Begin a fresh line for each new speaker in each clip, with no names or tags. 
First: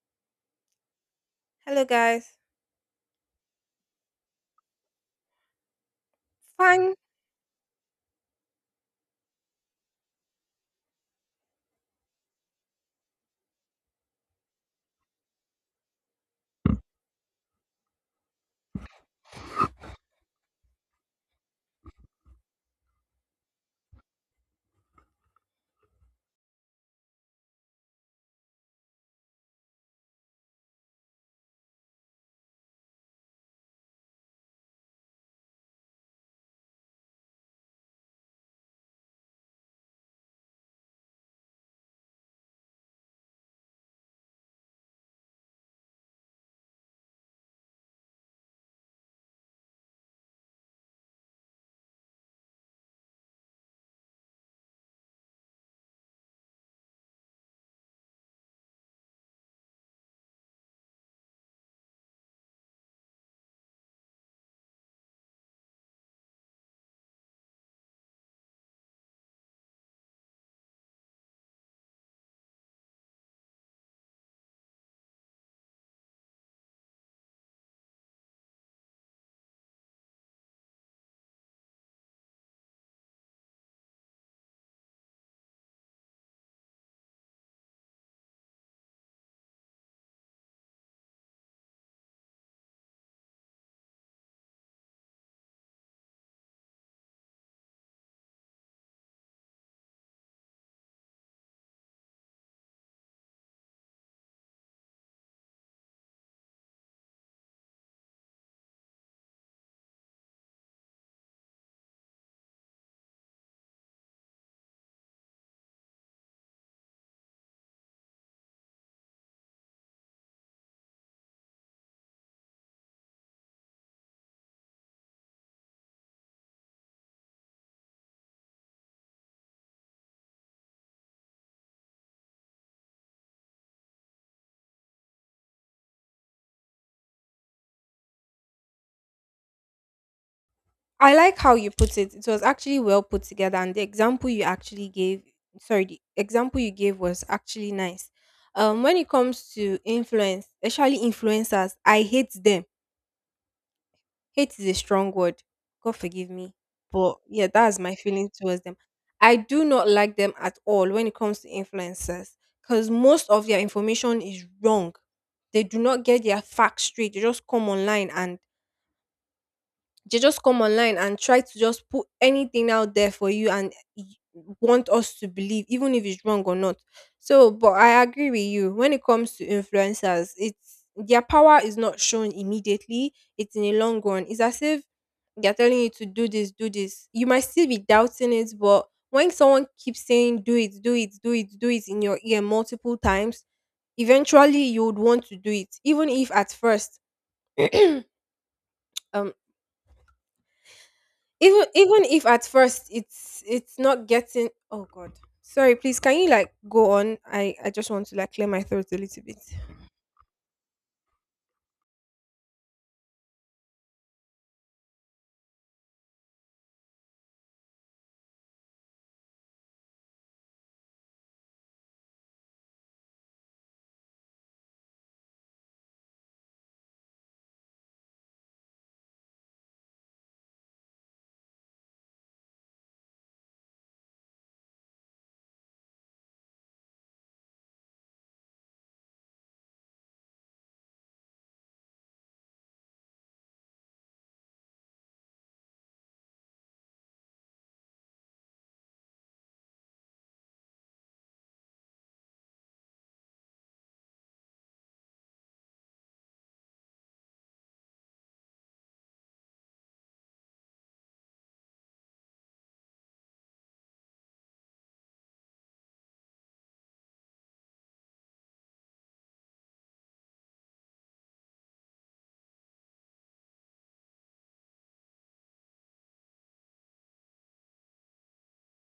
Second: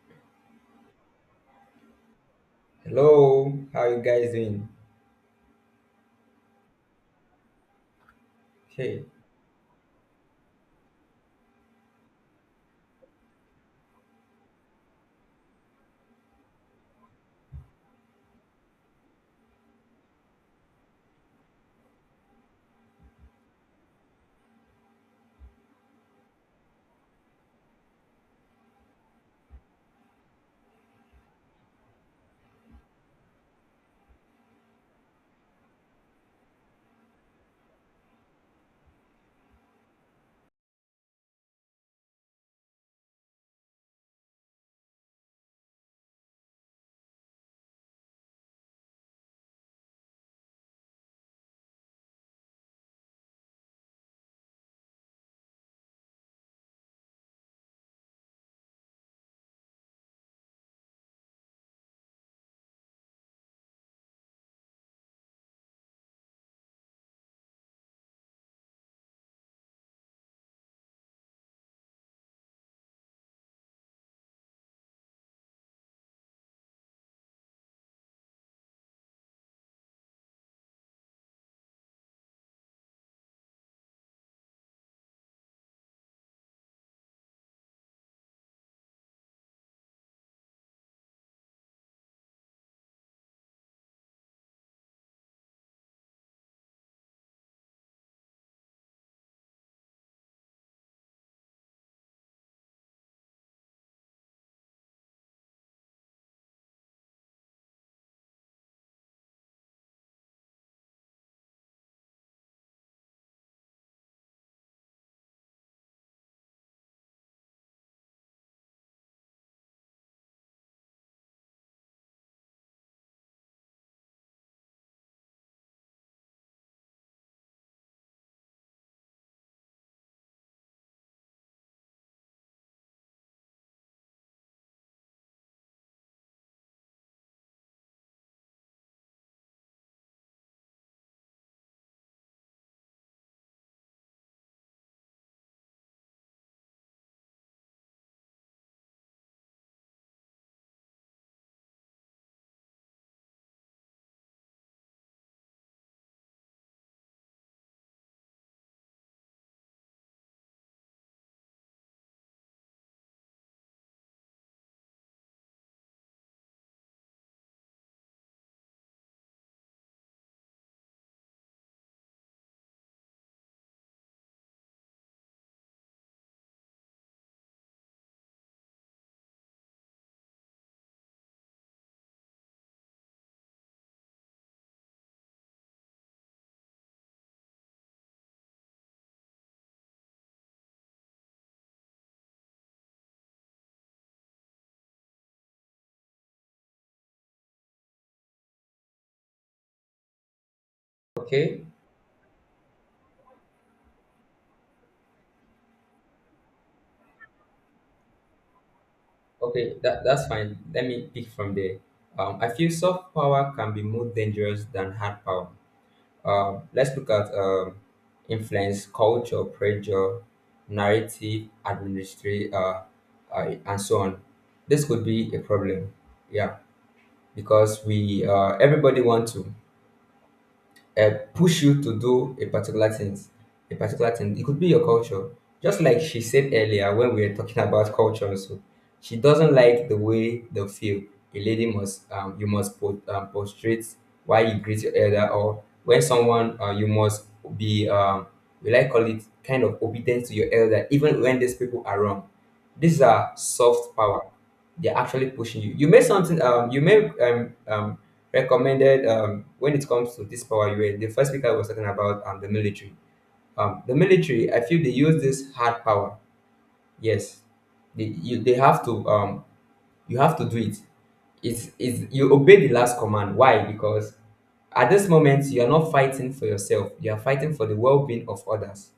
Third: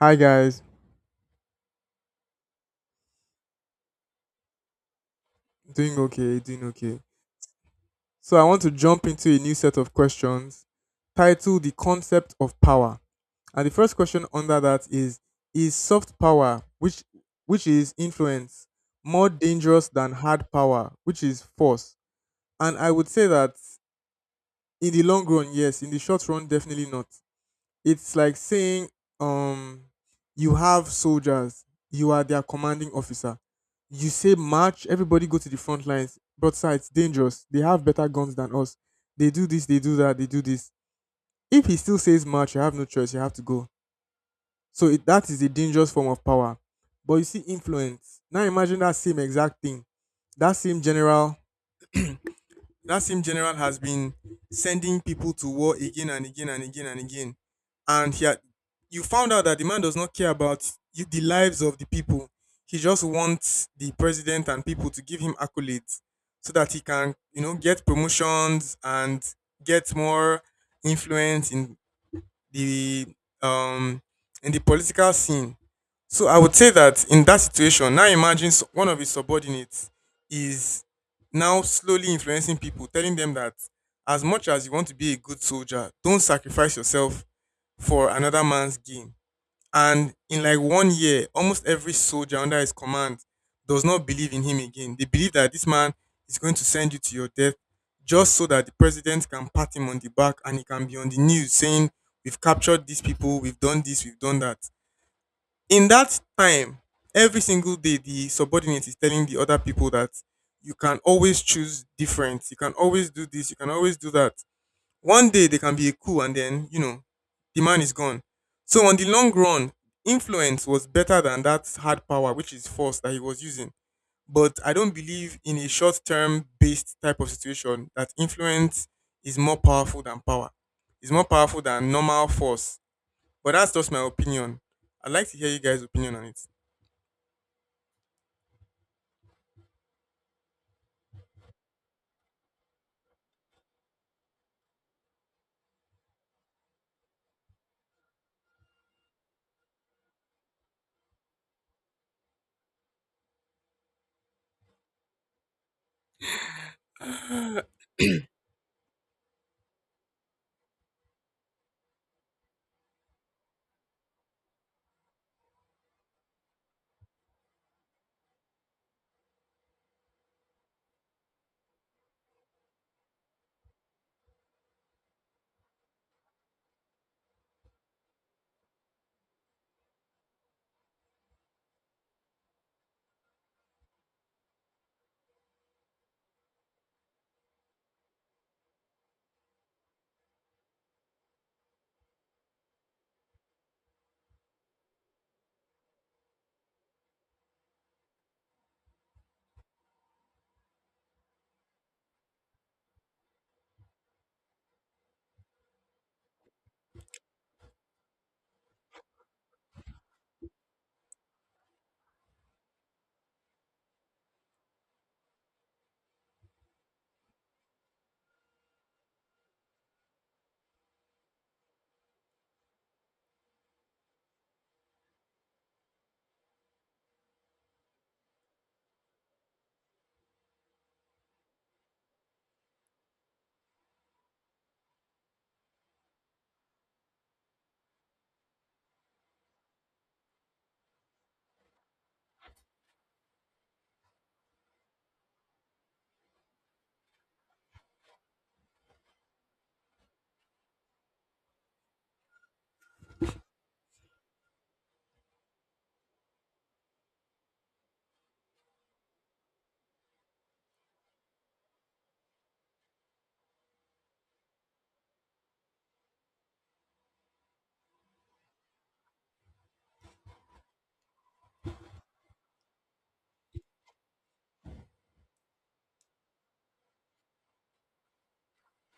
Hi guys,
Hello, guys.
Hello, how you guys doing?
doing okay, doing
Fine.
okay. So I want to
Okay,
jump into a new set of questions titled The Concept of Power. And the first question under that is soft power, which is influence, more dangerous than hard power, which is force? And I would say that in the long run, yes, in the short run definitely not. It's like saying, um, you have soldiers, you are their commanding officer. You say march, everybody go to the front lines. But sir, it's dangerous. They have better guns than us. They do this, they do that, they do this. If he still says march, you have no choice. You have to go. So that is a dangerous form of power. But you see, influence. Now imagine that same exact thing. That same general that same general has been sending people to war again and again and again and again. And he had, you found out that the man does not care about the lives of the people. He just wants the president and people to give him accolades so that he can get promotions and get more influence in the um the political scene. So I would say that in that situation, now imagine one of his subordinates is now slowly influencing people, telling them that as much as you want to be a good soldier, don't sacrifice yourself for another man's gain. And in like one year, almost every soldier under his command does not believe in him again. They believe that this man is going to send you to your death just so that the president can pat him on the back and he can be on the news saying, "We've captured these people, we've done this, we've done that." In that time, every single day, the subordinate is telling the other people that you can always choose different, you can always do this, you can always do that. One day they can be a coup, and then the man is gone. So on the long run, influence was better than that hard power, which is force that he was using. But I don't believe in a short term based type of situation that influence is more powerful than power. It's more powerful than normal force. But that's just my opinion. I'd like to hear you guys' opinion on it.
I like how you put it. It was actually well put together, and the example you actually gave, sorry, the example you gave was actually nice. When it comes to influence, especially influencers, I hate them. Hate is a strong word. God forgive me, but yeah, that's my feeling towards them. I do not like them at all when it comes to influencers, because most of their information is wrong. They do not get their facts straight. They just come online and they just come online and try to just put anything out there for you want us to believe even if it's wrong or not. So but I agree with you when it comes to influencers, it's their power is not shown immediately, it's in the long run. It's as if they're telling you to do this, do this. You might still be doubting it, but when someone keeps saying do it, do it, do it, do it in your ear multiple times, eventually you would want to do it. Even if at first um
okay,
even even if at first it's not getting, oh god, sorry, please can you like go on? I just want to like clear my throat a little bit.
okay. That's fine. Let me pick from there. I feel soft power can be more dangerous than hard power. Let's look at influence, culture, pressure, narrative, administration, and so on. This could be a problem. Yeah, because we everybody want to. Push you to do a particular thing, a particular thing. It could be your culture. Just like she said earlier when we were talking about culture, also, she doesn't like the way they feel. A lady must, you must put, prostrate while you greet your elder, or when someone, you must be, we like call it kind of obedient to your elder, even when these people are wrong. These are soft power. They're actually pushing you. You may something, you may recommended when it comes to this power UN. The first speaker was talking about the military. The military, I feel they use this hard power. Yes, they have to you have to do it it's you obey the last command. Why? Because at this moment you are not fighting for yourself, you are fighting for the well-being of others.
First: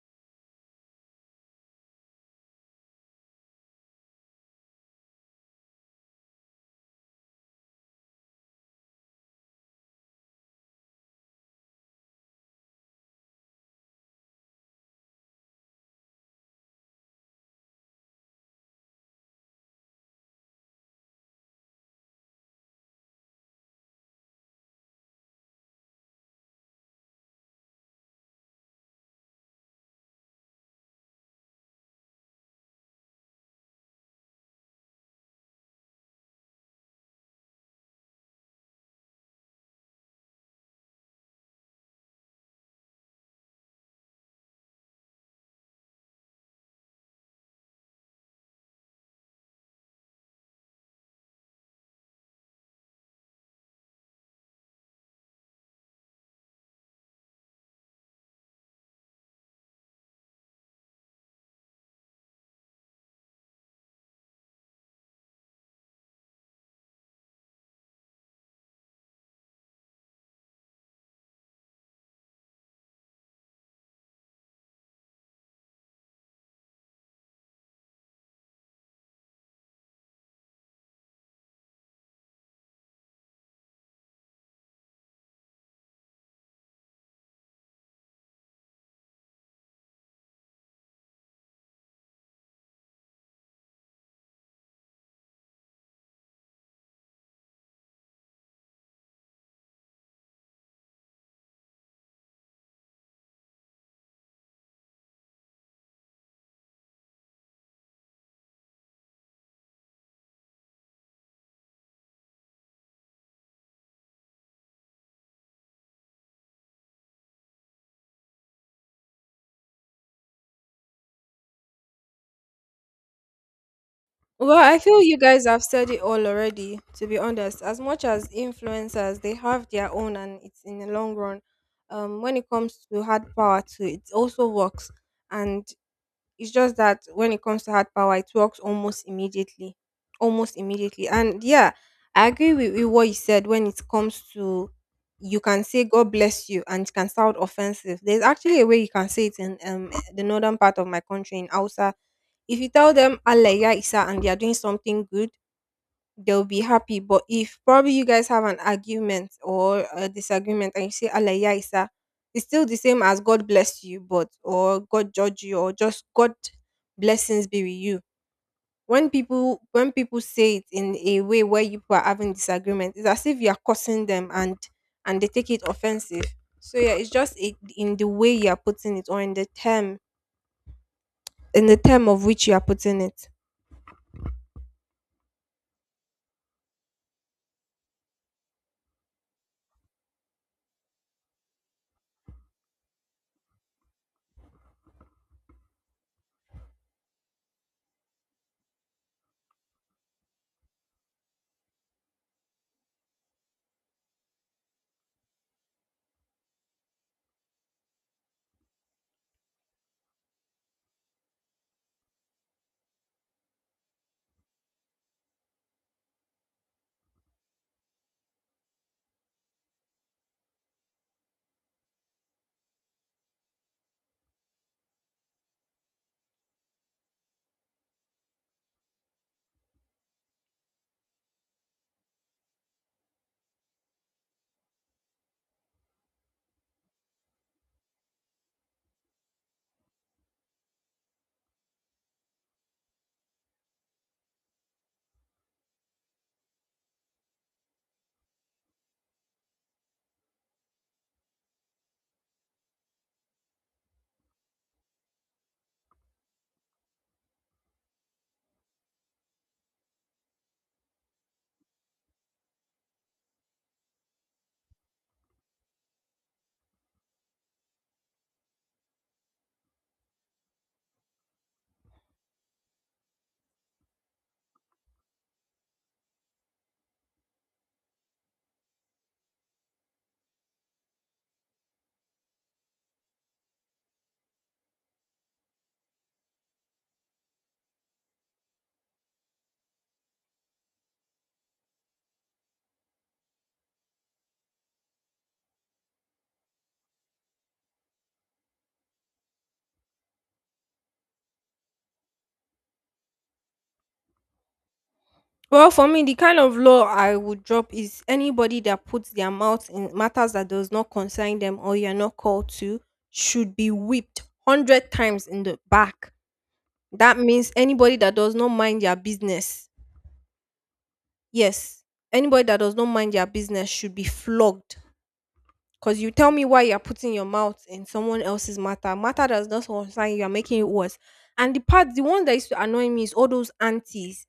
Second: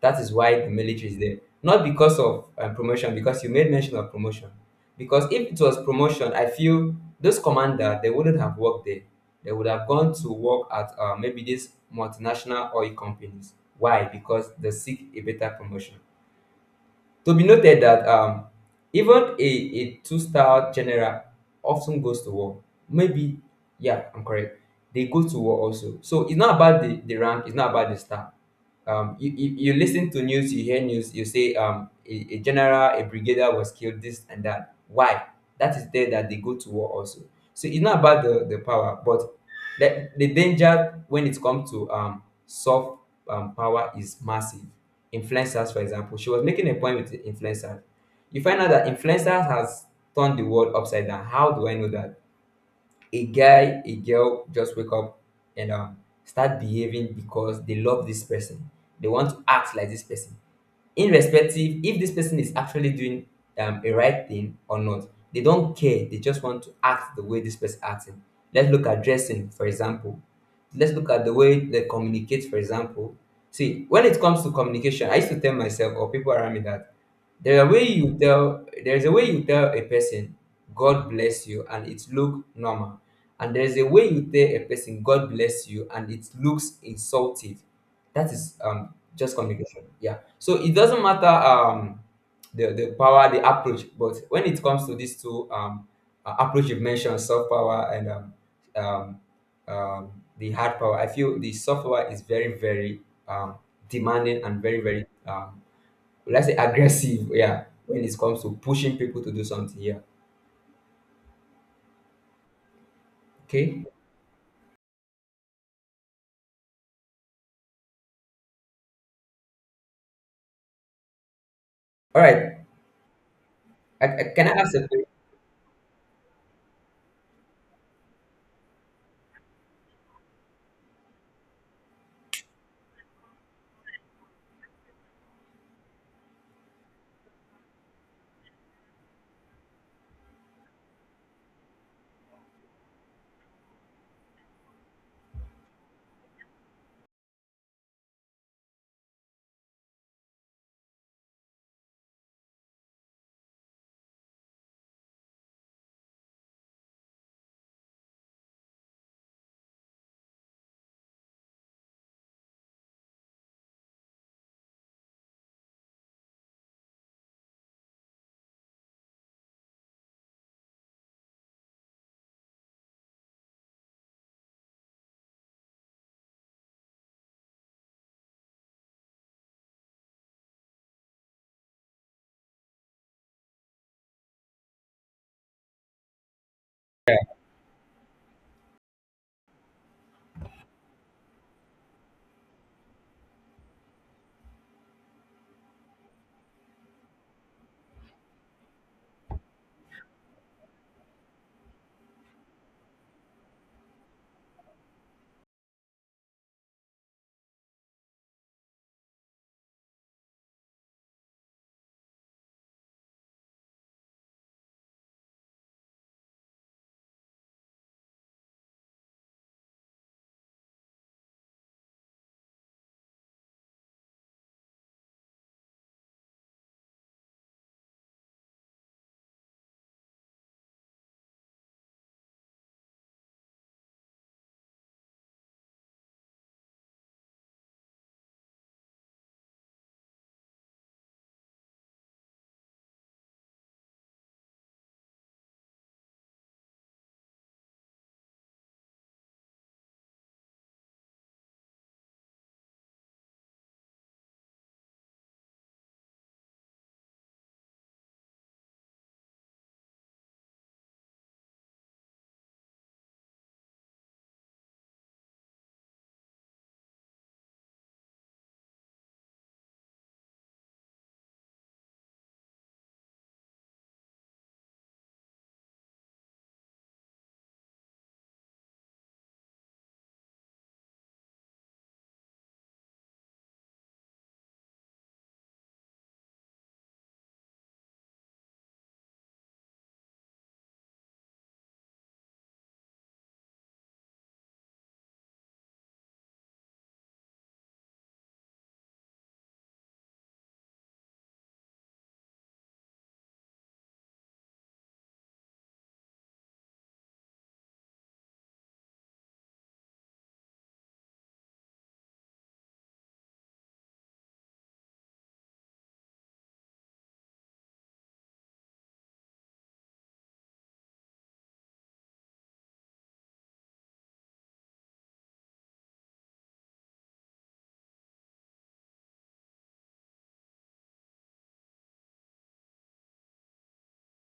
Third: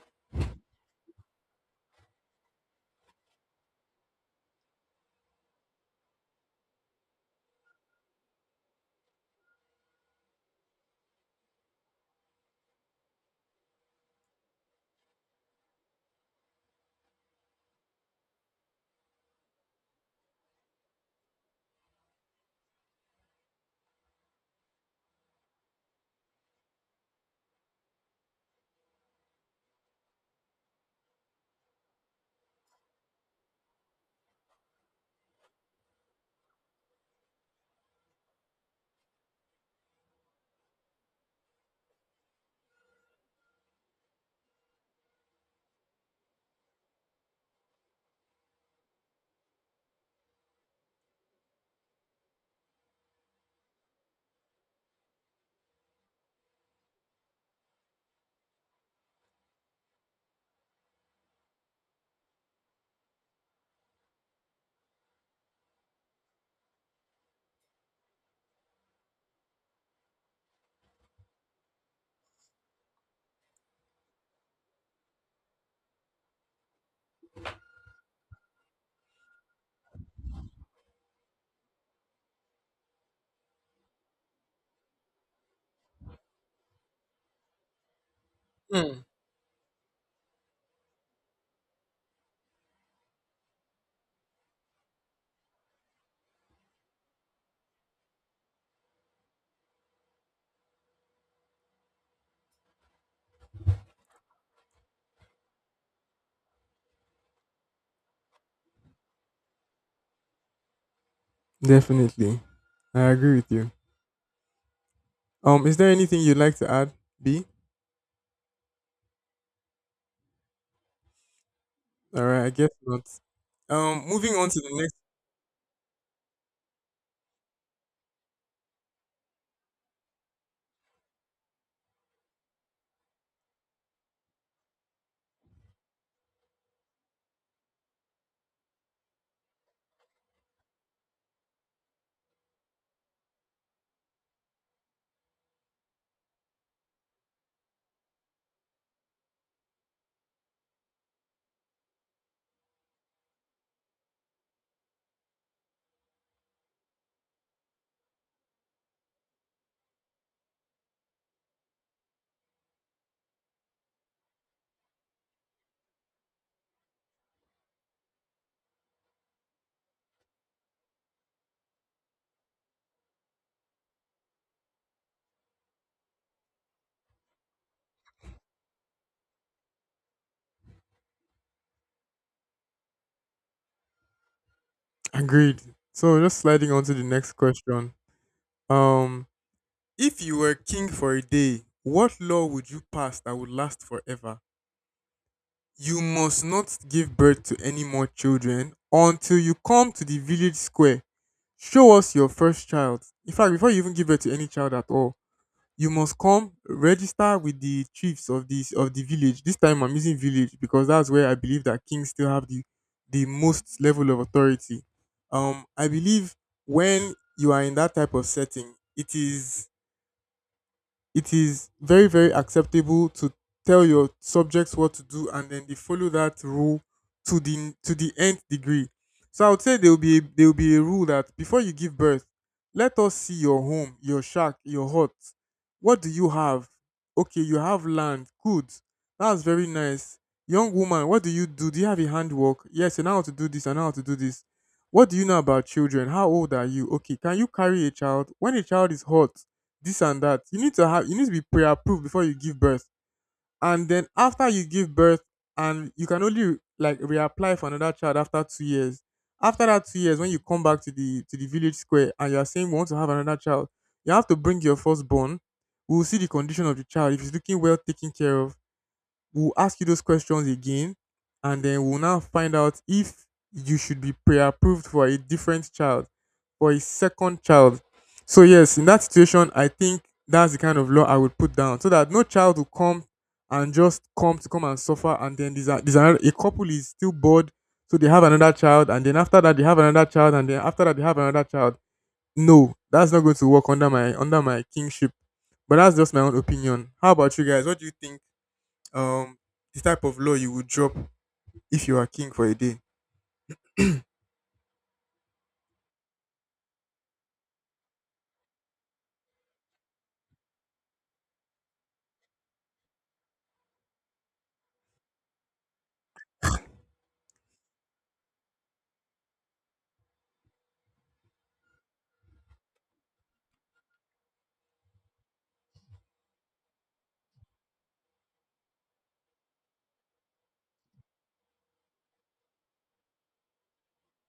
That is why the military is there, not because of promotion, because you made mention of promotion. Because if it was promotion, I feel this commander, they wouldn't have worked there. They would have gone to work at maybe these multinational oil companies. Why? Because they seek a better promotion. To be noted that even a two-star general often goes to war. Maybe, yeah, I'm correct. They go to war also. So it's not about the rank, it's not about the star. You listen to news, you hear news, you say a general, a brigadier was killed, this and that. Why? That is there that they go to war also. So it's not about the power, but the danger when it comes to soft power is massive. Influencers, for example, she was making a point with the influencers. You find out that influencers has turned the world upside down. How do I know that? A guy, a girl just wake up and start behaving because they love this person, they want to act like this person, irrespective if this person is actually doing a right thing or not. They don't care, they just want to act the way this person acting. Let's look at dressing, for example. Let's look at the way they communicate, for example. See, when it comes to communication, I used to tell myself or people around me that there's a way you tell a person God bless you and it look normal. And there's a way you tell a person God bless you and it looks insultive. That is
Hmm.
just communication. Yeah. So it doesn't matter the power, the approach, but when it comes to these two approach you've mentioned, soft power and um um, the hard power. I feel the soft power is very, very um, demanding and very, very, let's say, aggressive. Yeah, when it comes to pushing people to do something. Yeah.
Definitely. I agree with you.
Okay.
Is there anything you'd like to add, B?
All
All right, I
right.
guess not. Moving
Can
on
I
Well,
to the
ask
I
a
next.
feel
question?
you guys have said it all already, to be honest. As much as influencers, they have their own and it's in the long run. Um, when it comes to hard power too, it also works. And it's just that when it comes to hard power, it works almost immediately, almost immediately. And yeah, I agree with what you said. When it comes to, you can say God bless you and it can sound offensive. There's actually a way you can say it in the northern part of my country, in Hausa. If you tell them Allah ya Isa and they are doing something good, they'll be happy. But if probably you guys have an argument or a disagreement and you say Allah ya Isa, it's still the same as God bless you, but, or God judge you, or just God blessings be with you. When people say it in a way where you people are having disagreement, it's as if you are cursing them, and they take it offensive. So yeah, it's just it, in the way you are putting it, or in the term of which you are putting it.
Agreed. So just sliding on to the next question. Um, if you were king for a day, what law would you pass that would last forever? You must not give birth to any more children until you come to the village square. Show us your first child. In fact, before you even give birth to any child at all, you must come register with the chiefs of this of the village. This time I'm using village because that's where I believe that kings still have the most level of authority. I believe when you are in that type of setting, it is very very acceptable to tell your subjects what to do, and then they follow that rule to the nth degree. So I would say there will be a rule that before you give birth, let us see your home, your shack, your hut. What do you have? Okay, you have land. Good, that's very nice. Young woman, what do you do? Do you have a handwork? Yes, I know how to do this, I know how to do this. What do you know about children? How old are you? Okay, can you carry a child when a child is hot? This and that. You need to be pre-approved before you give birth. And then after you give birth, and you can only like reapply for another child after 2 years. After that 2 years, when you come back to the village square and you are saying we want to have another child, you have to bring your firstborn. We will see the condition of the child. If he's looking well taken care of, we'll ask you those questions again, and then we'll now find out if you should be pre-approved for a different child, for a second child. So yes, in that situation, I think that's the kind of law I would put down, so that no child will come and just come to come and suffer, and then there's another, a couple is still bored, so they have another child, and then after that they have another child, and then after that they have another child. No, that's not going to work under my kingship. But that's just my own opinion. How about you guys? What do you think? Um, the type of law you would drop if you are king for a day.
Well, for me, the kind of law I would drop is anybody that puts their mouth in matters that does not concern them or you're not called to should be whipped 100 times in the back. That means anybody that does not mind their business. Yes, anybody that does not mind their business should be flogged. Because you tell me why you're putting your mouth in someone else's matter. Matter that does not concern you, you're making it worse. And the part, the one that used to annoy me is all those aunties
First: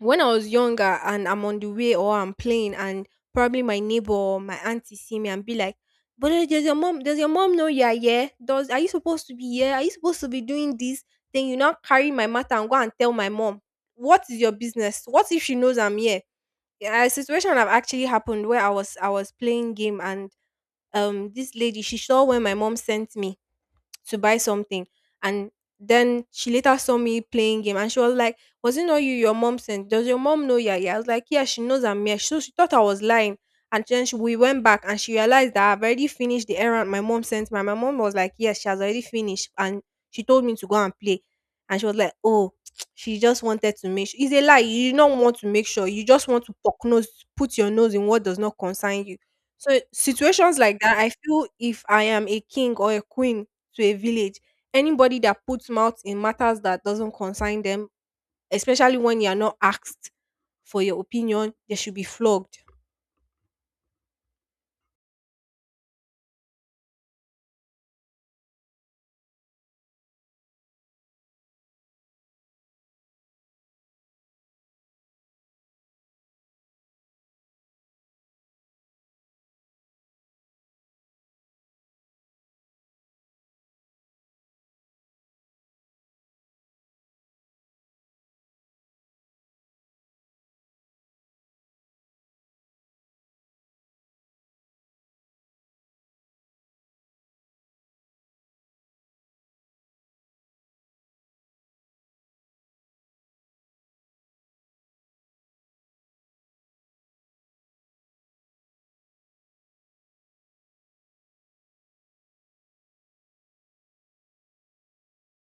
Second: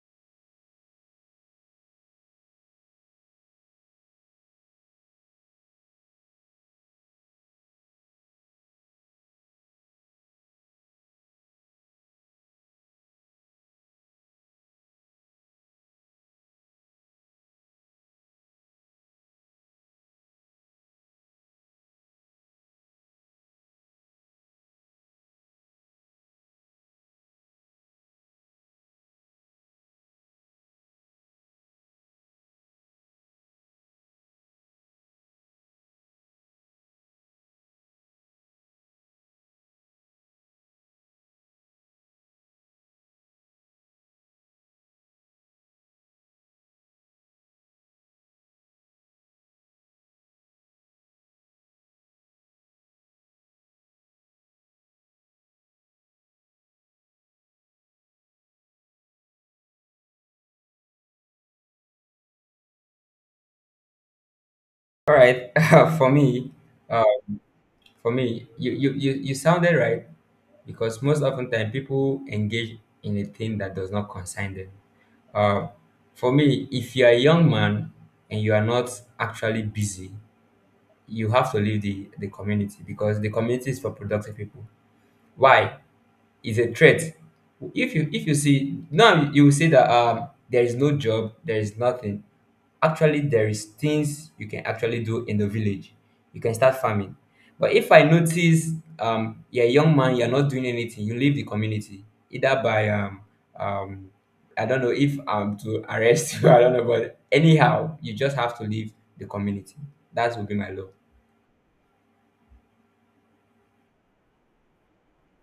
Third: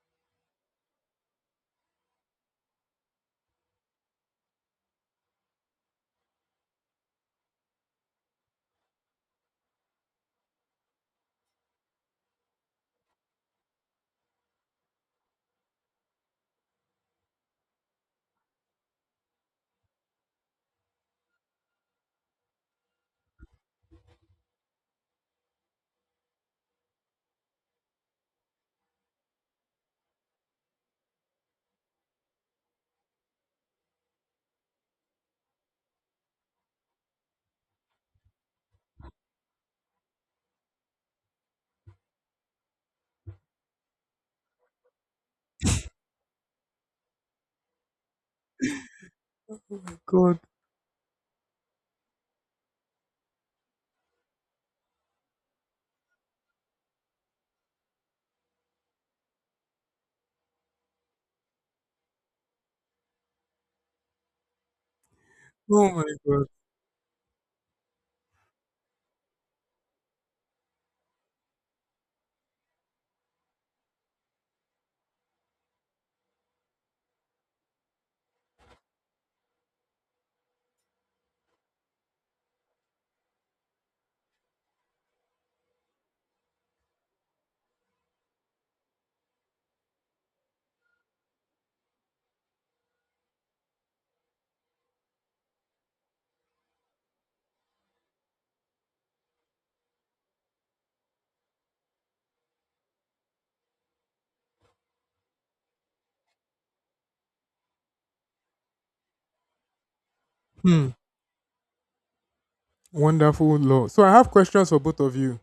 when I was younger and I'm on the way or I'm playing, and probably my neighbor or my auntie see me and be like, but eh, does your mom know you're here? Does, are you supposed to be here? Are you supposed to be doing this? Then you now carry my matter and go and tell my mom. What is your business? What if she knows I'm here? Yeah, a situation have actually happened where I was playing game and this lady, she saw where my mom sent me to buy something, and then she later saw me playing game and she was like, was it not you your mom sent? Does your mom know, yeah yeah? I was like, yeah, she knows I'm here. So she thought I was lying. And then she, we went back and she realized that I've already finished the errand my mom sent me. And my mom was like, yes, she has already finished. And she told me to go and play. And she was like, oh, she just wanted to make sure. It's a lie. You do not want to make sure. You just want to poke nose, put your nose in what does not concern you. So
God,
situations like that, I feel if I am a king or a queen to a village, anybody that puts mouth in matters that doesn't concern them, especially when you are not asked for your opinion, they should be flogged.
All right.
oh my
For
God.
me, uh, for me, you sounded right because most often time people engage in a thing that does not concern them. Uh, for me, if you're a young man and you are not actually busy, you have to leave the community because the community is for productive people. Why? It's a threat. If you see now, you will say that there is no job, there is nothing. Actually, there is things you can actually do in the village. You can start farming. But if I notice you're a young man, you're not doing anything, you leave the community either by um I don't know if to arrest you, I don't know, but anyhow, you just have to leave the community. That would be my law,
Hmm. Wonderful law. So I have questions for both of you.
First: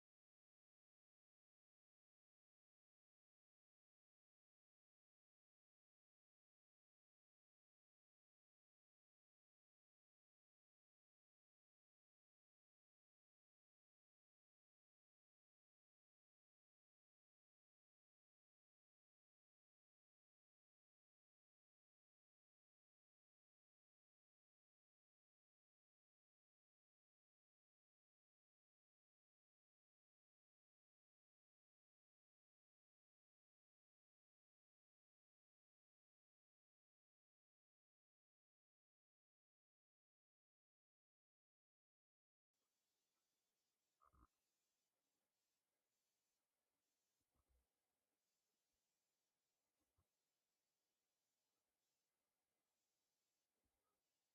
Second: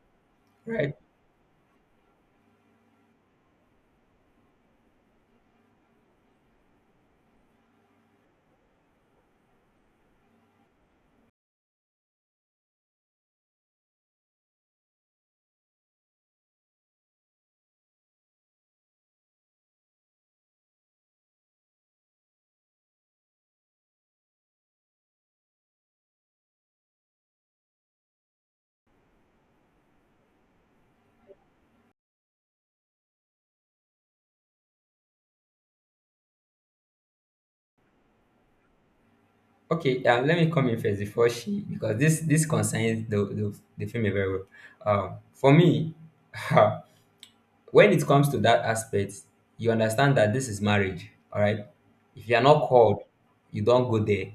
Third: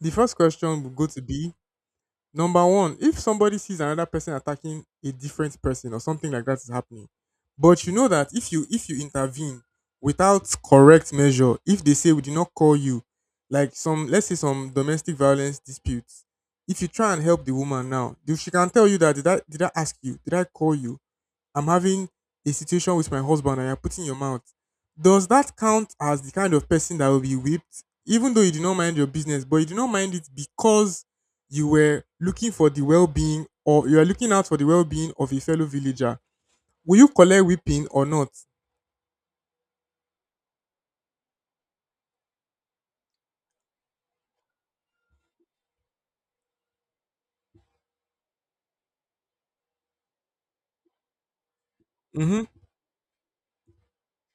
The first question will
right?
go to B. Number one, if somebody sees another person attacking a different person or something like that is happening, but you know that if you intervene without correct measure, if they say we did not call you, like some let's say some domestic violence disputes, if you try and help the woman now, she can tell you that did I ask you? Did I call you? I'm having a situation with my husband and you're putting your mouth. Does that count as the kind of person that will be whipped, even though you do not mind your business, but you do not mind it because you were looking for the well being or you are looking out for the well being of a fellow villager? Will you collect whipping or not?
Okay, let me come in first before she, because this concerns the female very well. For me, when it comes to that aspect, you understand that this is marriage. All right, if you are
Mm-hmm.
not called, you don't go there.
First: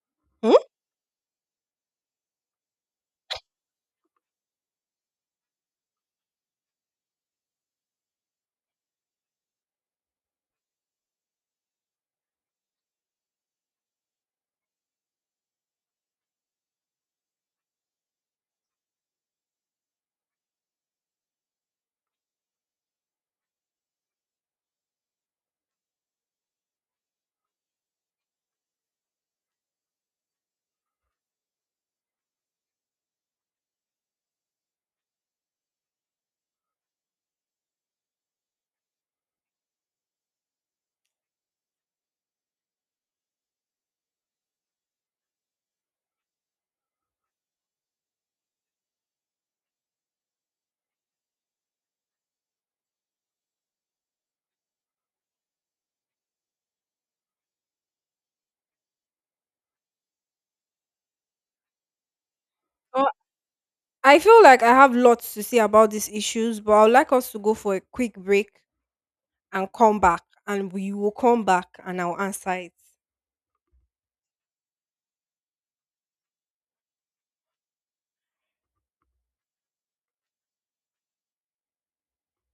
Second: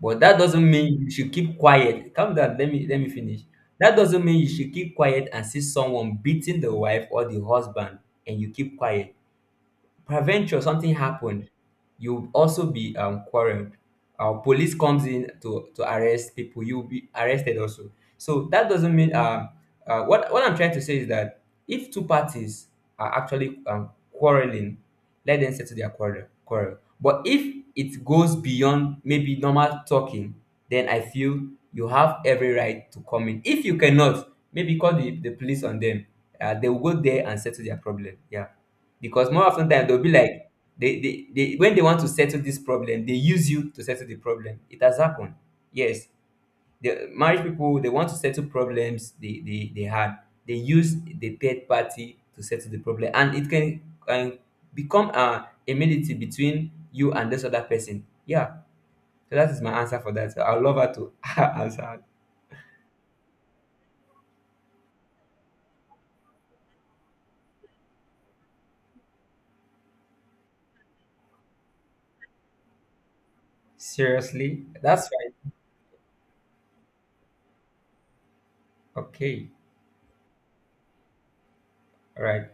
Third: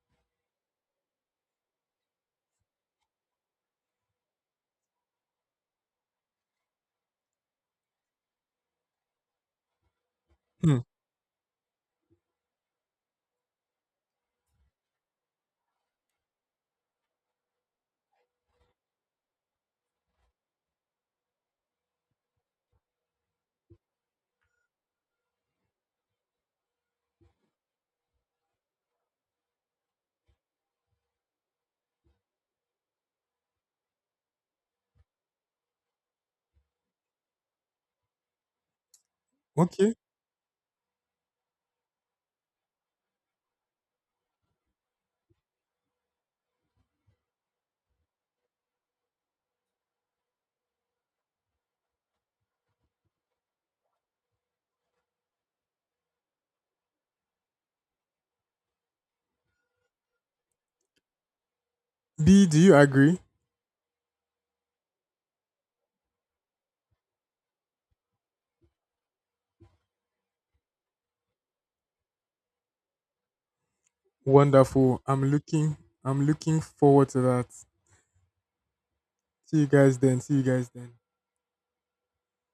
But that
Hmm?
doesn't mean you should keep quiet. Calm down. Let me finish. That doesn't mean you should keep quiet and see someone beating the wife or the husband, and you keep quiet. Peradventure
Hmm.
something happened, you'll also be quarreled. Uh, police comes in to arrest people, you'll be arrested also. So that doesn't mean what I'm trying to say is that if two parties are actually quarreling, let them settle their quarrel. But if it goes beyond maybe normal talking, then I feel you have every right to come in. If you cannot, maybe call the police on them, they will go there and settle their problem. Yeah, because more often than
Okay.
they'll be like they when they want to settle this problem, they use you to settle the problem. It has happened. Yes, the married people, they want to settle problems, they had, they use the third party to settle the problem. And can become a immunity between you and this other person. Yeah, so that is my answer for that. I'd love her to answer.
B, do you
Uh,
agree?
I feel like I have lots to say about these issues, but I would like us to go for a quick break and come back, and we will come back and I'll answer it.
Seriously,
Wonderful.
that's
I'm
fine.
looking. I'm looking forward to that.
Okay.
See you guys then. See you guys then.
All right.